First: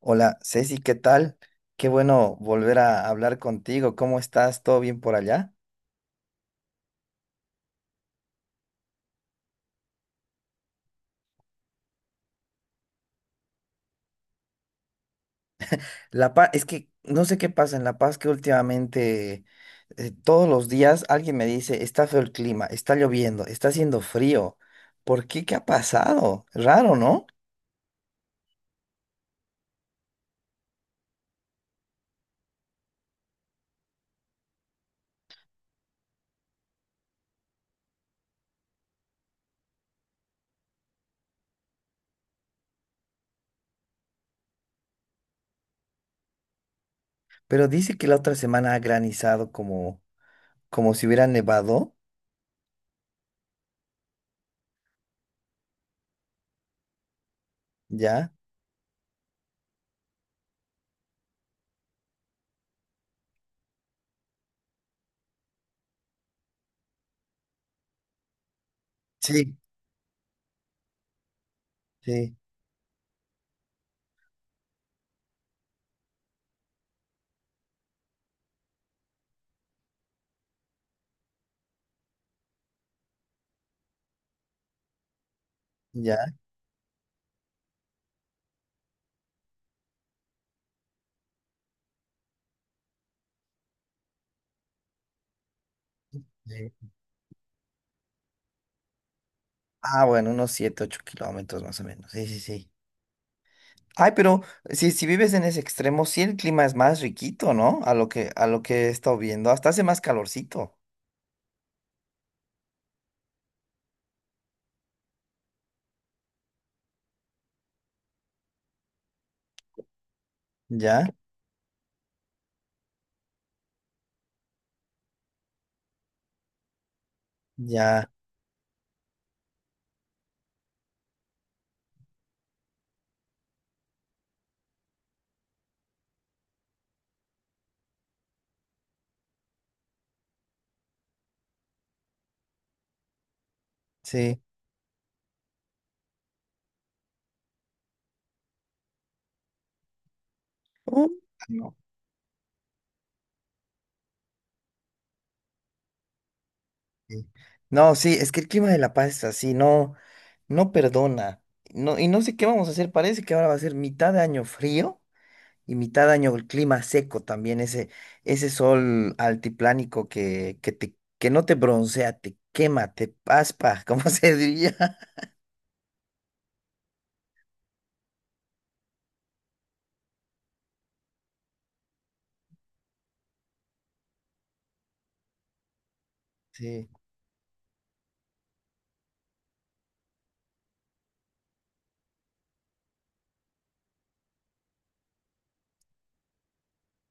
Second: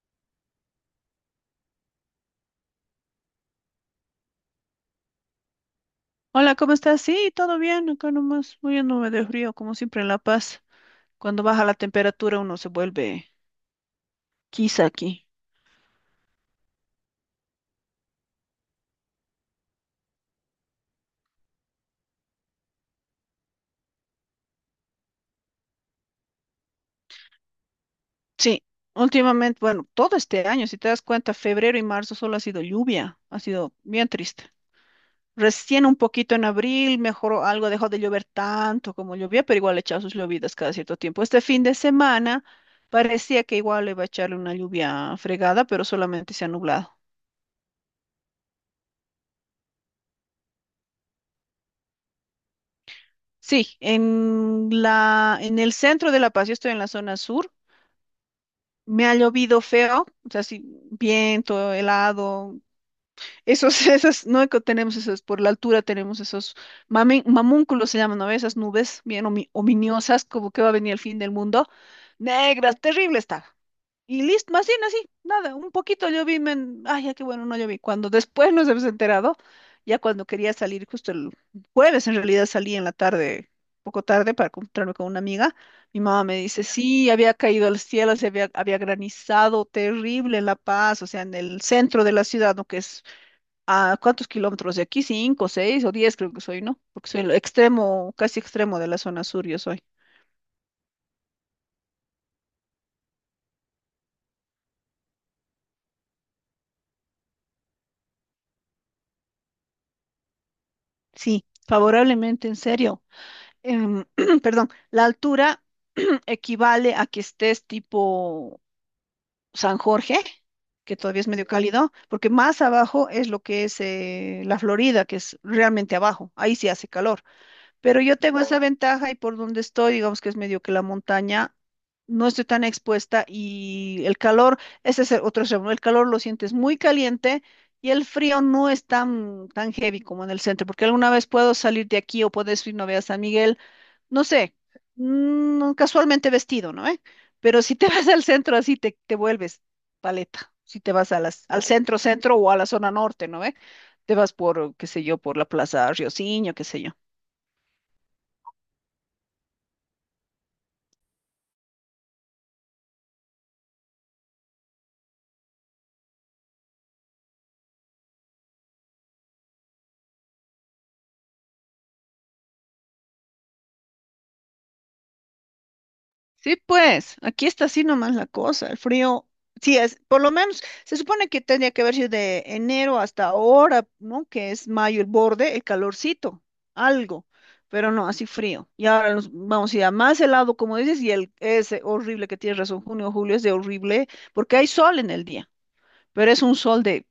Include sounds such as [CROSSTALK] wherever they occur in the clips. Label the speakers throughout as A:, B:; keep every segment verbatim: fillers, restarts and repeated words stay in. A: Hola, Ceci, ¿qué tal? Qué bueno volver a hablar contigo. ¿Cómo estás? ¿Todo bien por allá?
B: Hola, ¿cómo estás? Sí, todo bien, acá nomás muriéndome de frío, como siempre en La Paz. Cuando baja la temperatura uno se vuelve quizá aquí.
A: La Paz, es que no sé qué pasa en La Paz que últimamente eh, todos los días alguien me dice, está feo el clima, está lloviendo, está haciendo frío. ¿Por qué? ¿Qué ha pasado? Raro, ¿no?
B: Sí, últimamente, bueno, todo este año, si te das cuenta, febrero y marzo solo ha sido lluvia, ha sido bien triste. Recién un poquito en abril mejoró algo, dejó de llover tanto como llovía, pero igual echaba sus llovidas cada cierto tiempo. Este fin de semana parecía que igual iba a echarle una lluvia fregada, pero solamente se ha nublado.
A: Pero dice que la otra semana ha granizado como, como, si hubiera nevado,
B: Sí, en la, en el centro de La Paz, yo estoy en la zona sur,
A: ¿ya?
B: me ha llovido feo, o sea, sí, viento, helado, esos, [LAUGHS] esas, no que tenemos esos, por la altura tenemos esos mamen- mamúnculos se llaman, ¿no? Esas nubes bien omi-
A: Sí.
B: ominosas, como que va a venir el fin del mundo,
A: Sí,
B: negras, terrible está. Y listo, más bien así, nada, un poquito yo vi, men- ay, ya qué bueno, no lloví. Cuando después nos hemos enterado, ya cuando quería salir, justo el jueves en realidad salí en la tarde, poco tarde para encontrarme con una amiga, mi mamá
A: ya.
B: me dice, sí, había caído al cielo, se había, había granizado terrible en La Paz, o sea, en el centro de la ciudad, ¿no? Que es a cuántos kilómetros de aquí, cinco, seis o diez creo que soy, ¿no?
A: Sí.
B: Porque soy el extremo, casi extremo de la zona sur, yo soy.
A: Ah, bueno, unos siete, ocho kilómetros más o menos. Sí, sí, sí. Ay, pero si, si vives en ese extremo, sí el clima es más riquito, ¿no? A lo que, a lo que he estado viendo. Hasta hace más calorcito.
B: Sí, favorablemente, en serio. em, [CLEARS THROAT] Perdón, la altura [CLEARS THROAT] equivale a que estés tipo San Jorge, que
A: Ya,
B: todavía es medio cálido, porque más abajo es lo que es eh, la Florida, que es realmente abajo, ahí sí hace calor, pero
A: ya,
B: yo tengo esa ventaja y por donde estoy, digamos que es medio que la montaña. No estoy tan expuesta y el calor, ese es el otro extremo, ¿no? El calor lo sientes muy caliente y el frío no es tan, tan heavy como en el centro, porque alguna vez puedo salir de aquí o puedes ir, no veas San Miguel, no
A: sí.
B: sé, mm, casualmente vestido, ¿no? ¿Eh? Pero si te [LAUGHS] vas al centro así, te, te vuelves paleta. Si te
A: Uh,
B: vas a las, al
A: no.
B: centro, centro o a la zona norte, ¿no? ¿Eh? Te vas por, qué sé yo, por la Plaza Rioseño, qué sé yo.
A: Sí. No, sí, es que el clima de La Paz es así, no, no perdona. No, y no sé qué vamos a hacer. Parece que ahora va a ser mitad de año frío y mitad de año el clima seco también, ese, ese, sol altiplánico que, que te, que no te broncea, te quema, te paspa, [LAUGHS] como se diría.
B: Sí, pues, aquí está así nomás la cosa, el frío, sí es, por lo menos, se supone que tendría que haber sido de enero hasta ahora, ¿no? Que es mayo el borde, el calorcito,
A: Sí.
B: algo, pero no, así frío. Y ahora nos vamos a ir a más helado, como dices, y el ese horrible que tienes razón, junio, julio es de horrible, porque hay sol en el día, pero es un sol de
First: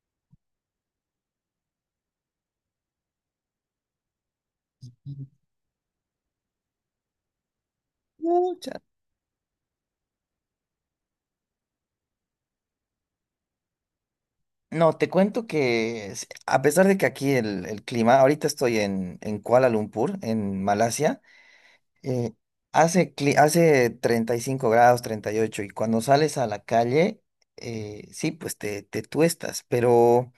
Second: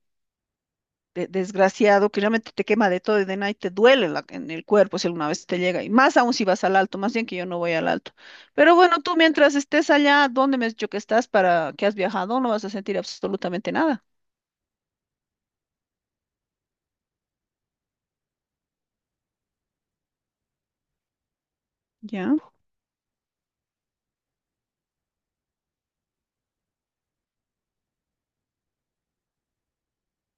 B: de- desgraciado que realmente te quema de todo y de nada y te duele la- en el cuerpo si alguna vez te llega. Y más aún si vas al alto, más bien que yo no voy al alto. Pero
A: mucha
B: bueno, tú mientras estés allá, ¿dónde me has dicho que estás para que has viajado? No vas a sentir absolutamente nada.
A: No, te cuento que s- a pesar de que aquí el, el, clima, ahorita estoy en, en Kuala Lumpur, en Malasia, eh,
B: Ya,
A: hace, cli- hace treinta y cinco grados, treinta y ocho, y ocho, y cuando sales a la calle, eh, sí, pues te, te tuestas, pero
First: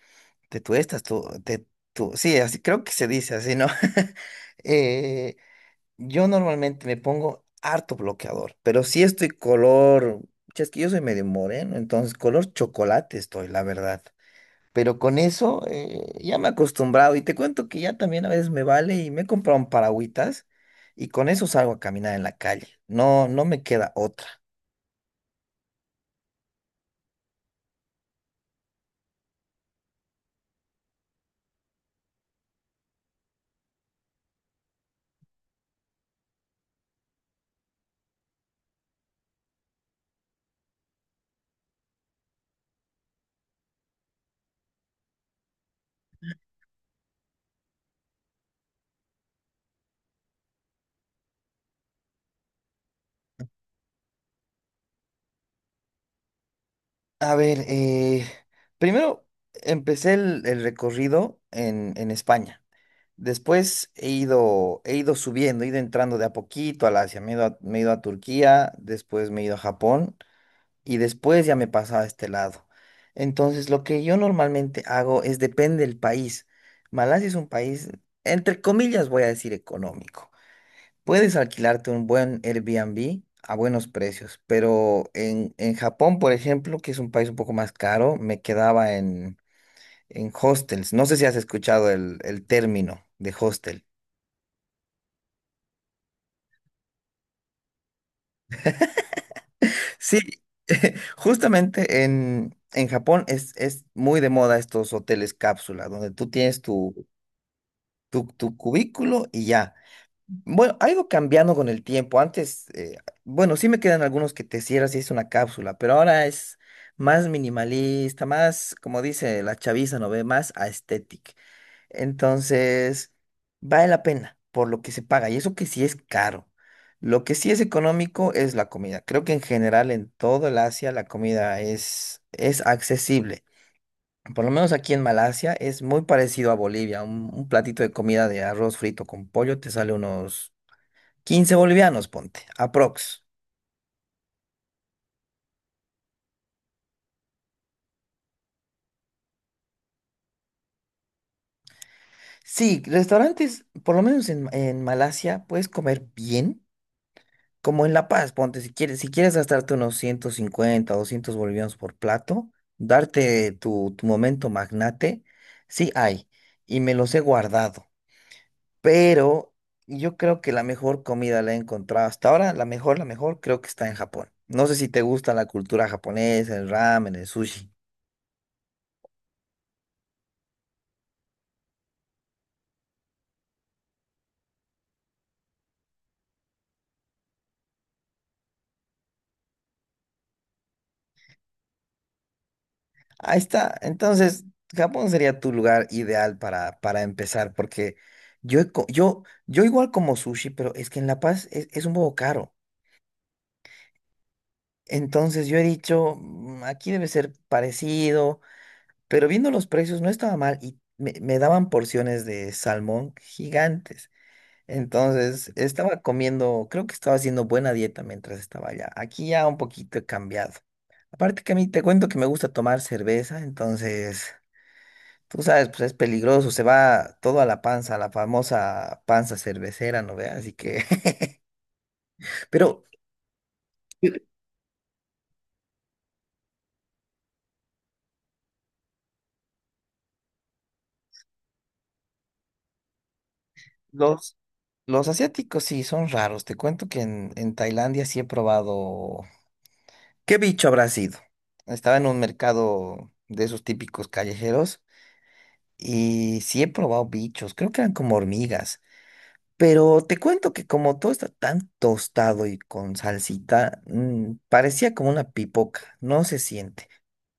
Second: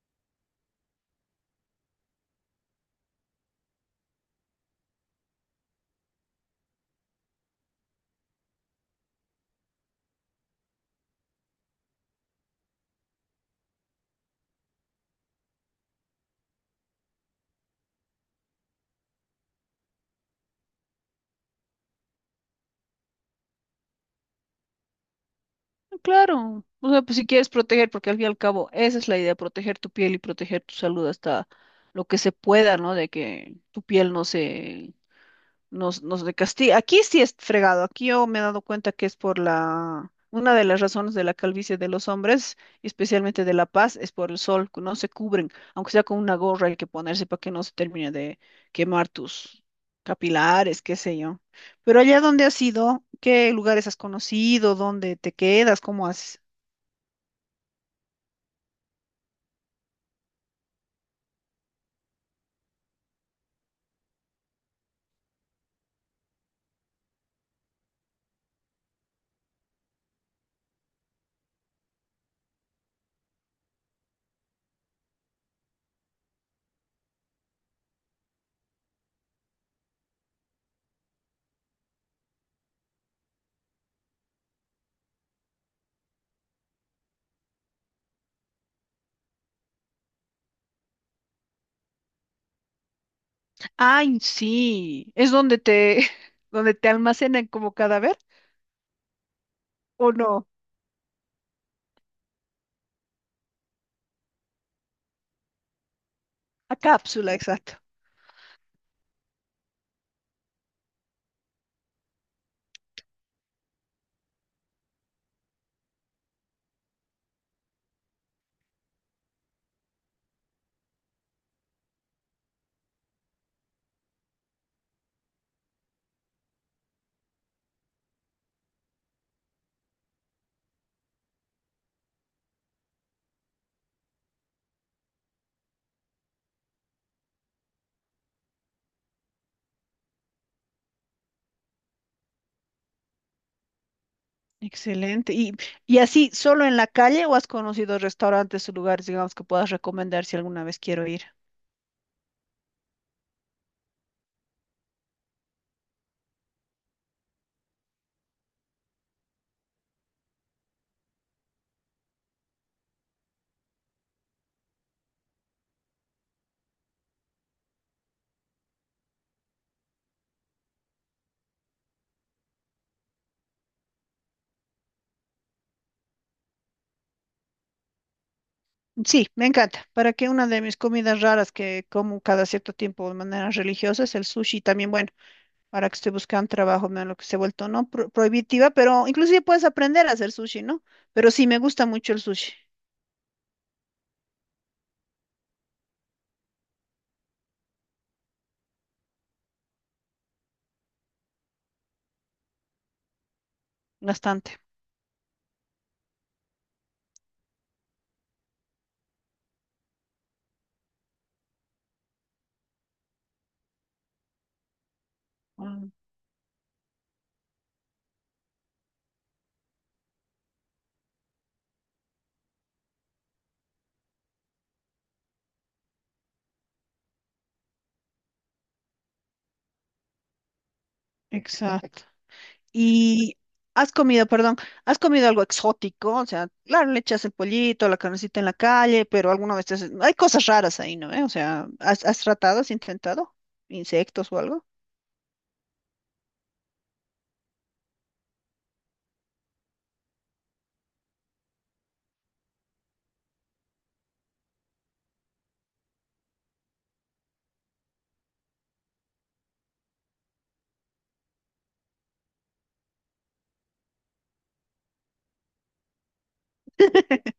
A: te tuestas, tú, te, tú, sí, así creo que se dice así, ¿no? [LAUGHS] Eh, yo normalmente me pongo harto bloqueador, pero sí estoy color, che, es que yo soy medio moreno, entonces color chocolate estoy, la verdad. Pero con eso eh, ya me he acostumbrado y te cuento que ya también a veces me vale y me he comprado un paragüitas y con eso salgo a caminar en la calle. No, no me queda otra.
B: claro. O sea, pues si quieres proteger, porque al fin y al cabo esa es la idea, proteger tu piel y proteger tu salud hasta lo que se pueda, ¿no? De que tu piel no se nos, nos castiga. Aquí sí es fregado. Aquí yo me he dado cuenta que es por la... Una de las razones de la calvicie de los hombres, y especialmente de la paz, es por el sol, que no se cubren, aunque sea con una gorra hay que ponerse para que no se termine de quemar tus capilares, qué sé yo. Pero allá donde has ido, ¿qué lugares has conocido? ¿Dónde te quedas? ¿Cómo haces?
A: A ver, eh, primero empecé el, el, recorrido en, en España. Después he ido, he ido subiendo, he ido entrando de a poquito al Asia. Me he ido a, me he ido a Turquía, después me he ido a Japón y después ya me pasaba a este lado. Entonces, lo que yo normalmente hago es depende del país. Malasia es un país, entre comillas, voy a decir económico. Puedes alquilarte un buen Airbnb a buenos precios, pero en, en Japón, por ejemplo, que es un país un poco más caro, me quedaba en, en hostels. No sé si has escuchado el, el término de hostel.
B: Ay, sí, es donde te, [LAUGHS] donde te almacenan como cadáver, ¿o
A: Sí,
B: no?
A: [LAUGHS] justamente en, en, Japón es, es muy de moda estos hoteles cápsula, donde tú tienes
B: A
A: tu,
B: cápsula, exacto.
A: tu, tu cubículo y ya. Bueno, ha ido cambiando con el tiempo. Antes, eh, bueno, sí me quedan algunos que te cierras y es una cápsula, pero ahora es más minimalista, más, como dice la chaviza, ¿no ve? Más aesthetic. Entonces, vale la pena por lo que se paga. Y eso que sí es caro. Lo que sí es económico es la comida. Creo que en general en todo el Asia la comida es, es, accesible. Por lo menos aquí en Malasia es muy parecido a Bolivia. Un, un platito de comida de arroz frito con pollo te sale unos quince bolivianos, ponte, aprox.
B: Excelente. ¿Y, y así, solo en la calle o has conocido restaurantes o lugares, digamos, que puedas recomendar si alguna vez quiero ir?
A: Sí, restaurantes, por lo menos en, en, Malasia, puedes comer bien, como en La Paz, ponte, si quieres, si quieres gastarte unos ciento cincuenta, doscientos bolivianos por plato, darte tu, tu momento magnate, sí hay, y me los he guardado. Pero yo creo que la mejor comida la he encontrado hasta ahora, la mejor, la mejor, creo que está en Japón. No sé si te gusta la cultura japonesa, el ramen, el sushi.
B: Sí, me encanta. Para que una de mis comidas raras que como cada cierto tiempo de manera religiosa es el sushi. También, bueno, ahora que estoy buscando trabajo, me lo que se ha vuelto, ¿no? Pro- prohibitiva, pero inclusive puedes aprender a hacer sushi, ¿no? Pero sí, me gusta mucho el sushi,
A: Ahí está. Entonces, Japón sería tu lugar ideal para, para empezar, porque yo, he co- yo, yo igual como sushi, pero es que en La Paz es, es, un poco caro.
B: bastante.
A: Entonces yo he dicho, "Mm, aquí debe ser parecido, pero viendo los precios no estaba mal y me, me daban porciones de salmón gigantes. Entonces,
B: Mm.
A: estaba comiendo, creo que estaba haciendo buena dieta mientras estaba allá. Aquí ya un poquito he cambiado. Aparte que a mí te cuento que me gusta tomar cerveza, entonces, tú sabes, pues es peligroso, se va todo a la panza, la famosa panza cervecera, ¿no ve? Así que, [LAUGHS]
B: Exacto.
A: pero
B: Y has comido, perdón, has comido algo exótico, o sea, claro, le echas el pollito, la carnecita en la calle, pero alguna vez te haces- hay cosas raras ahí, ¿no? ¿Eh? O sea, ¿has, has tratado, has intentado insectos
A: los,
B: o algo?
A: los asiáticos sí son raros. Te cuento que en, en Tailandia sí he probado, ¿qué bicho habrá sido? Estaba en un mercado de esos típicos callejeros. Y sí he probado bichos, creo que eran como hormigas. Pero te cuento que como todo está tan tostado y con salsita, mm, parecía como una pipoca, no se siente.
B: [LAUGHS]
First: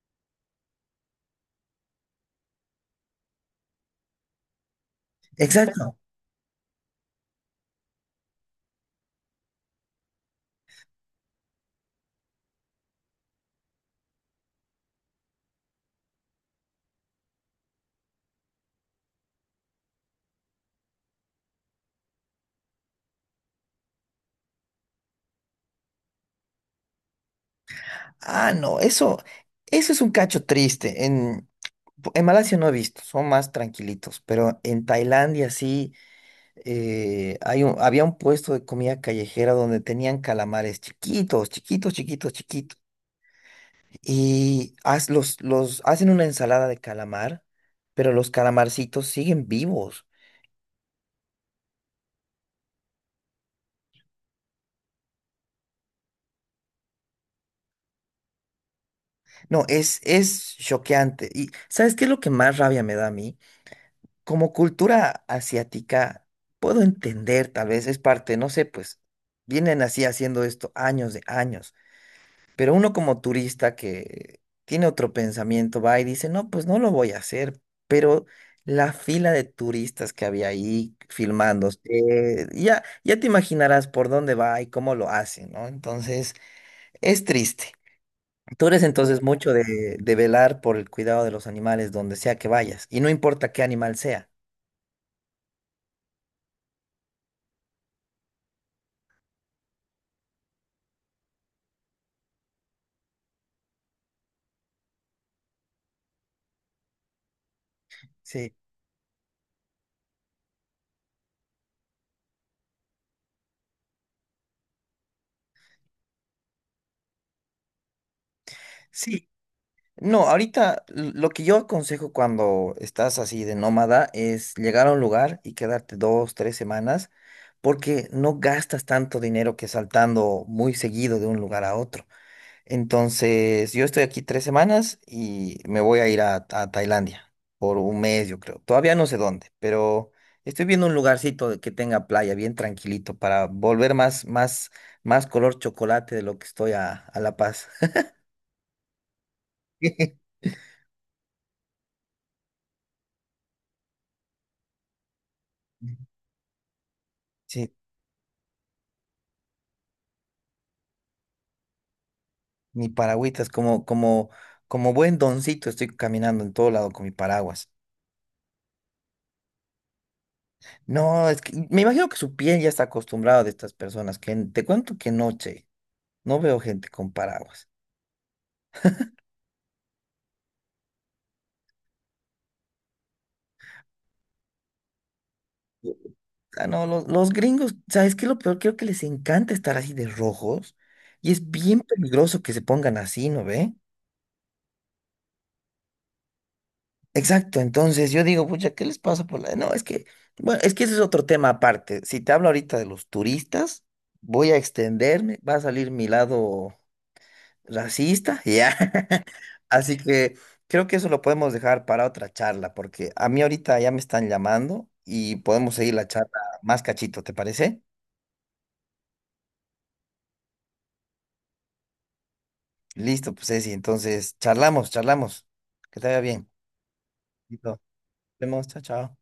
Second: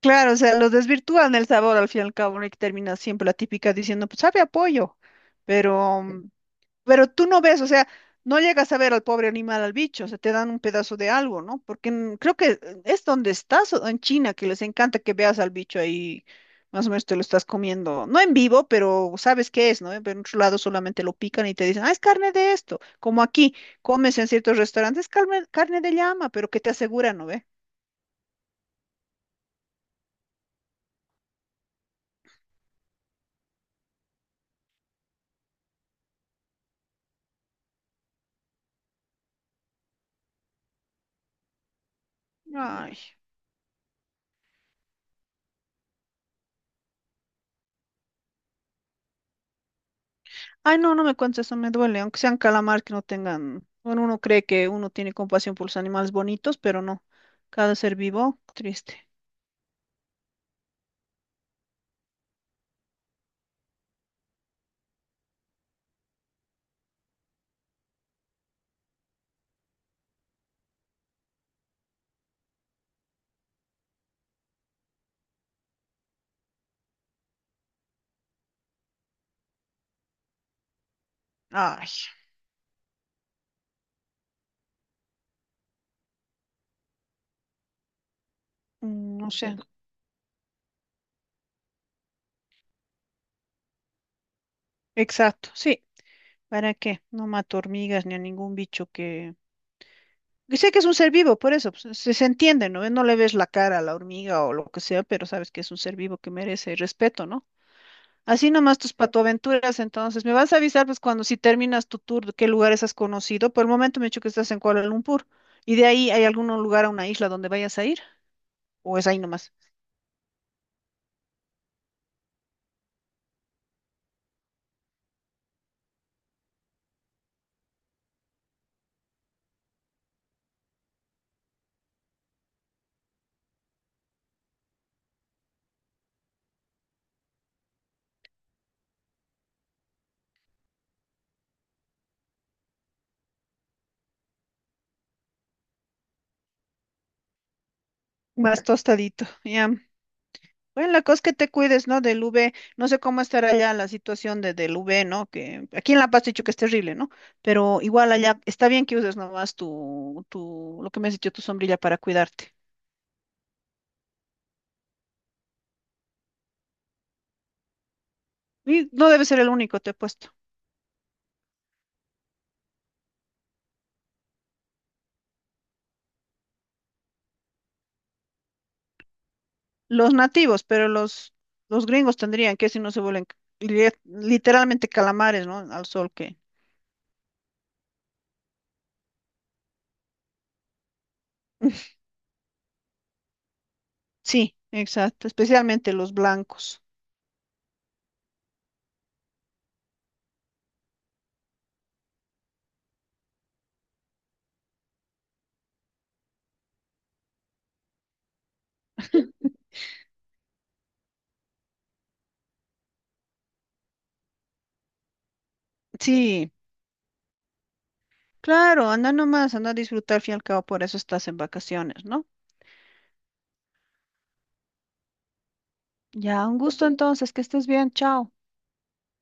B: Claro, o sea, los desvirtúan el sabor al fin y al cabo, ¿no? Y termina siempre la típica diciendo, pues sabe a pollo,
A: Exacto.
B: pero mm. Pero tú no ves, o sea, no llegas a ver al pobre animal, al bicho, o sea, te dan un pedazo de algo, ¿no? Porque en- creo que es donde estás, o en China, que les encanta que veas al bicho ahí, más o menos te lo estás comiendo, no en vivo, pero sabes qué es, ¿no? Pero en otro lado solamente lo pican y te dicen, ah, es carne de esto, como aquí, comes en ciertos restaurantes, carne, carne de llama, pero que te aseguran, ¿no ve?
A: Ah, no, eso, eso es un cacho triste. En, en Malasia no he visto, son más tranquilitos, pero en Tailandia sí eh, hay un- había un puesto de comida callejera donde tenían calamares chiquitos, chiquitos, chiquitos, chiquitos.
B: Ay.
A: Y haz- los, los hacen una ensalada de calamar, pero los calamarcitos siguen vivos.
B: Ay, no, no me cuentes eso, me duele, aunque sean calamar que no tengan, bueno, uno cree que uno tiene compasión por los animales bonitos, pero no, cada ser vivo, triste.
A: No, es, es choqueante. ¿Y sabes qué es lo que más rabia me da a mí? Como cultura asiática, puedo entender, tal vez es parte, no sé, pues vienen así haciendo esto años de años. Pero uno como turista que tiene otro pensamiento va y dice, no, pues no lo voy a hacer, pero la fila de turistas que había ahí filmando,
B: Ay,
A: eh, ya, ya te imaginarás por dónde va y cómo lo hacen, ¿no? Entonces, es triste. Tú eres
B: mm,
A: entonces
B: no
A: mucho
B: sé,
A: de, de, velar por el cuidado de los animales donde sea que vayas, y no importa qué animal sea.
B: exacto, sí, ¿para qué? No mato hormigas ni a ningún bicho que... que sé que es un ser vivo, por eso, pues, se, se entiende, ¿no? No le ves la cara a la hormiga o lo que sea, pero sabes que es un ser vivo que merece respeto, ¿no? Así
A: Sí.
B: nomás tus patoaventuras, entonces. Me vas a avisar, pues, cuando si terminas tu tour, de qué lugares has conocido. Por el momento me he dicho que estás en Kuala Lumpur. ¿Y de ahí hay algún lugar a una isla donde vayas a ir? ¿O es ahí
A: Sí.
B: nomás?
A: No, ahorita l- lo que yo aconsejo cuando estás así de nómada es llegar a un lugar y quedarte dos, tres semanas, porque no gastas tanto dinero que saltando muy seguido de un lugar a otro. Entonces, yo estoy aquí tres semanas y me voy a ir a, a Tailandia por un mes, yo creo. Todavía no sé dónde, pero estoy viendo un lugarcito de- que tenga playa bien tranquilito para volver más, más, más, color chocolate de lo que estoy a, a La Paz.
B: Más tostadito, ya.
A: [LAUGHS]
B: Bueno, la cosa es que te cuides, ¿no? Del u ve. No sé cómo estará allá la situación de, del u ve, ¿no? Que aquí en La Paz te he dicho que es terrible, ¿no?
A: Sí.
B: Pero igual allá está bien que uses nomás tu, tu, lo que me has dicho, tu sombrilla para cuidarte.
A: Mi paragüitas, como, como, como buen doncito, estoy caminando en todo lado con mi paraguas.
B: Y no debe ser el único, te he puesto.
A: No, es que me imagino que su piel ya está acostumbrada de estas personas, que en- te cuento que noche no veo gente con paraguas.
B: Los nativos, pero los, los gringos tendrían que si no se vuelven li- literalmente calamares, ¿no? Al sol que...
A: Ah, no, los, los gringos, ¿sabes qué? Es lo peor, creo que les encanta estar así de rojos y es bien
B: [LAUGHS]
A: peligroso que se pongan así, ¿no ve?
B: Sí, exacto, especialmente los blancos.
A: Exacto, entonces yo digo, pucha, ¿qué les pasa por la...? No, es que, bueno, es que ese es otro tema aparte. Si te hablo ahorita de los turistas, voy a extenderme, va a salir mi lado racista, ya. [LAUGHS] Así que creo que eso lo podemos dejar para otra charla, porque a mí ahorita ya me están llamando y podemos seguir la charla
B: Sí,
A: más cachito, ¿te parece?
B: claro, anda nomás, anda a disfrutar, al fin y al cabo, por eso estás en vacaciones, ¿no?
A: Listo, pues Ceci, entonces charlamos, charlamos. Que te vaya
B: Ya,
A: bien.
B: un gusto entonces, que estés
A: Listo. Nos
B: bien, chao.
A: vemos, chao, chao.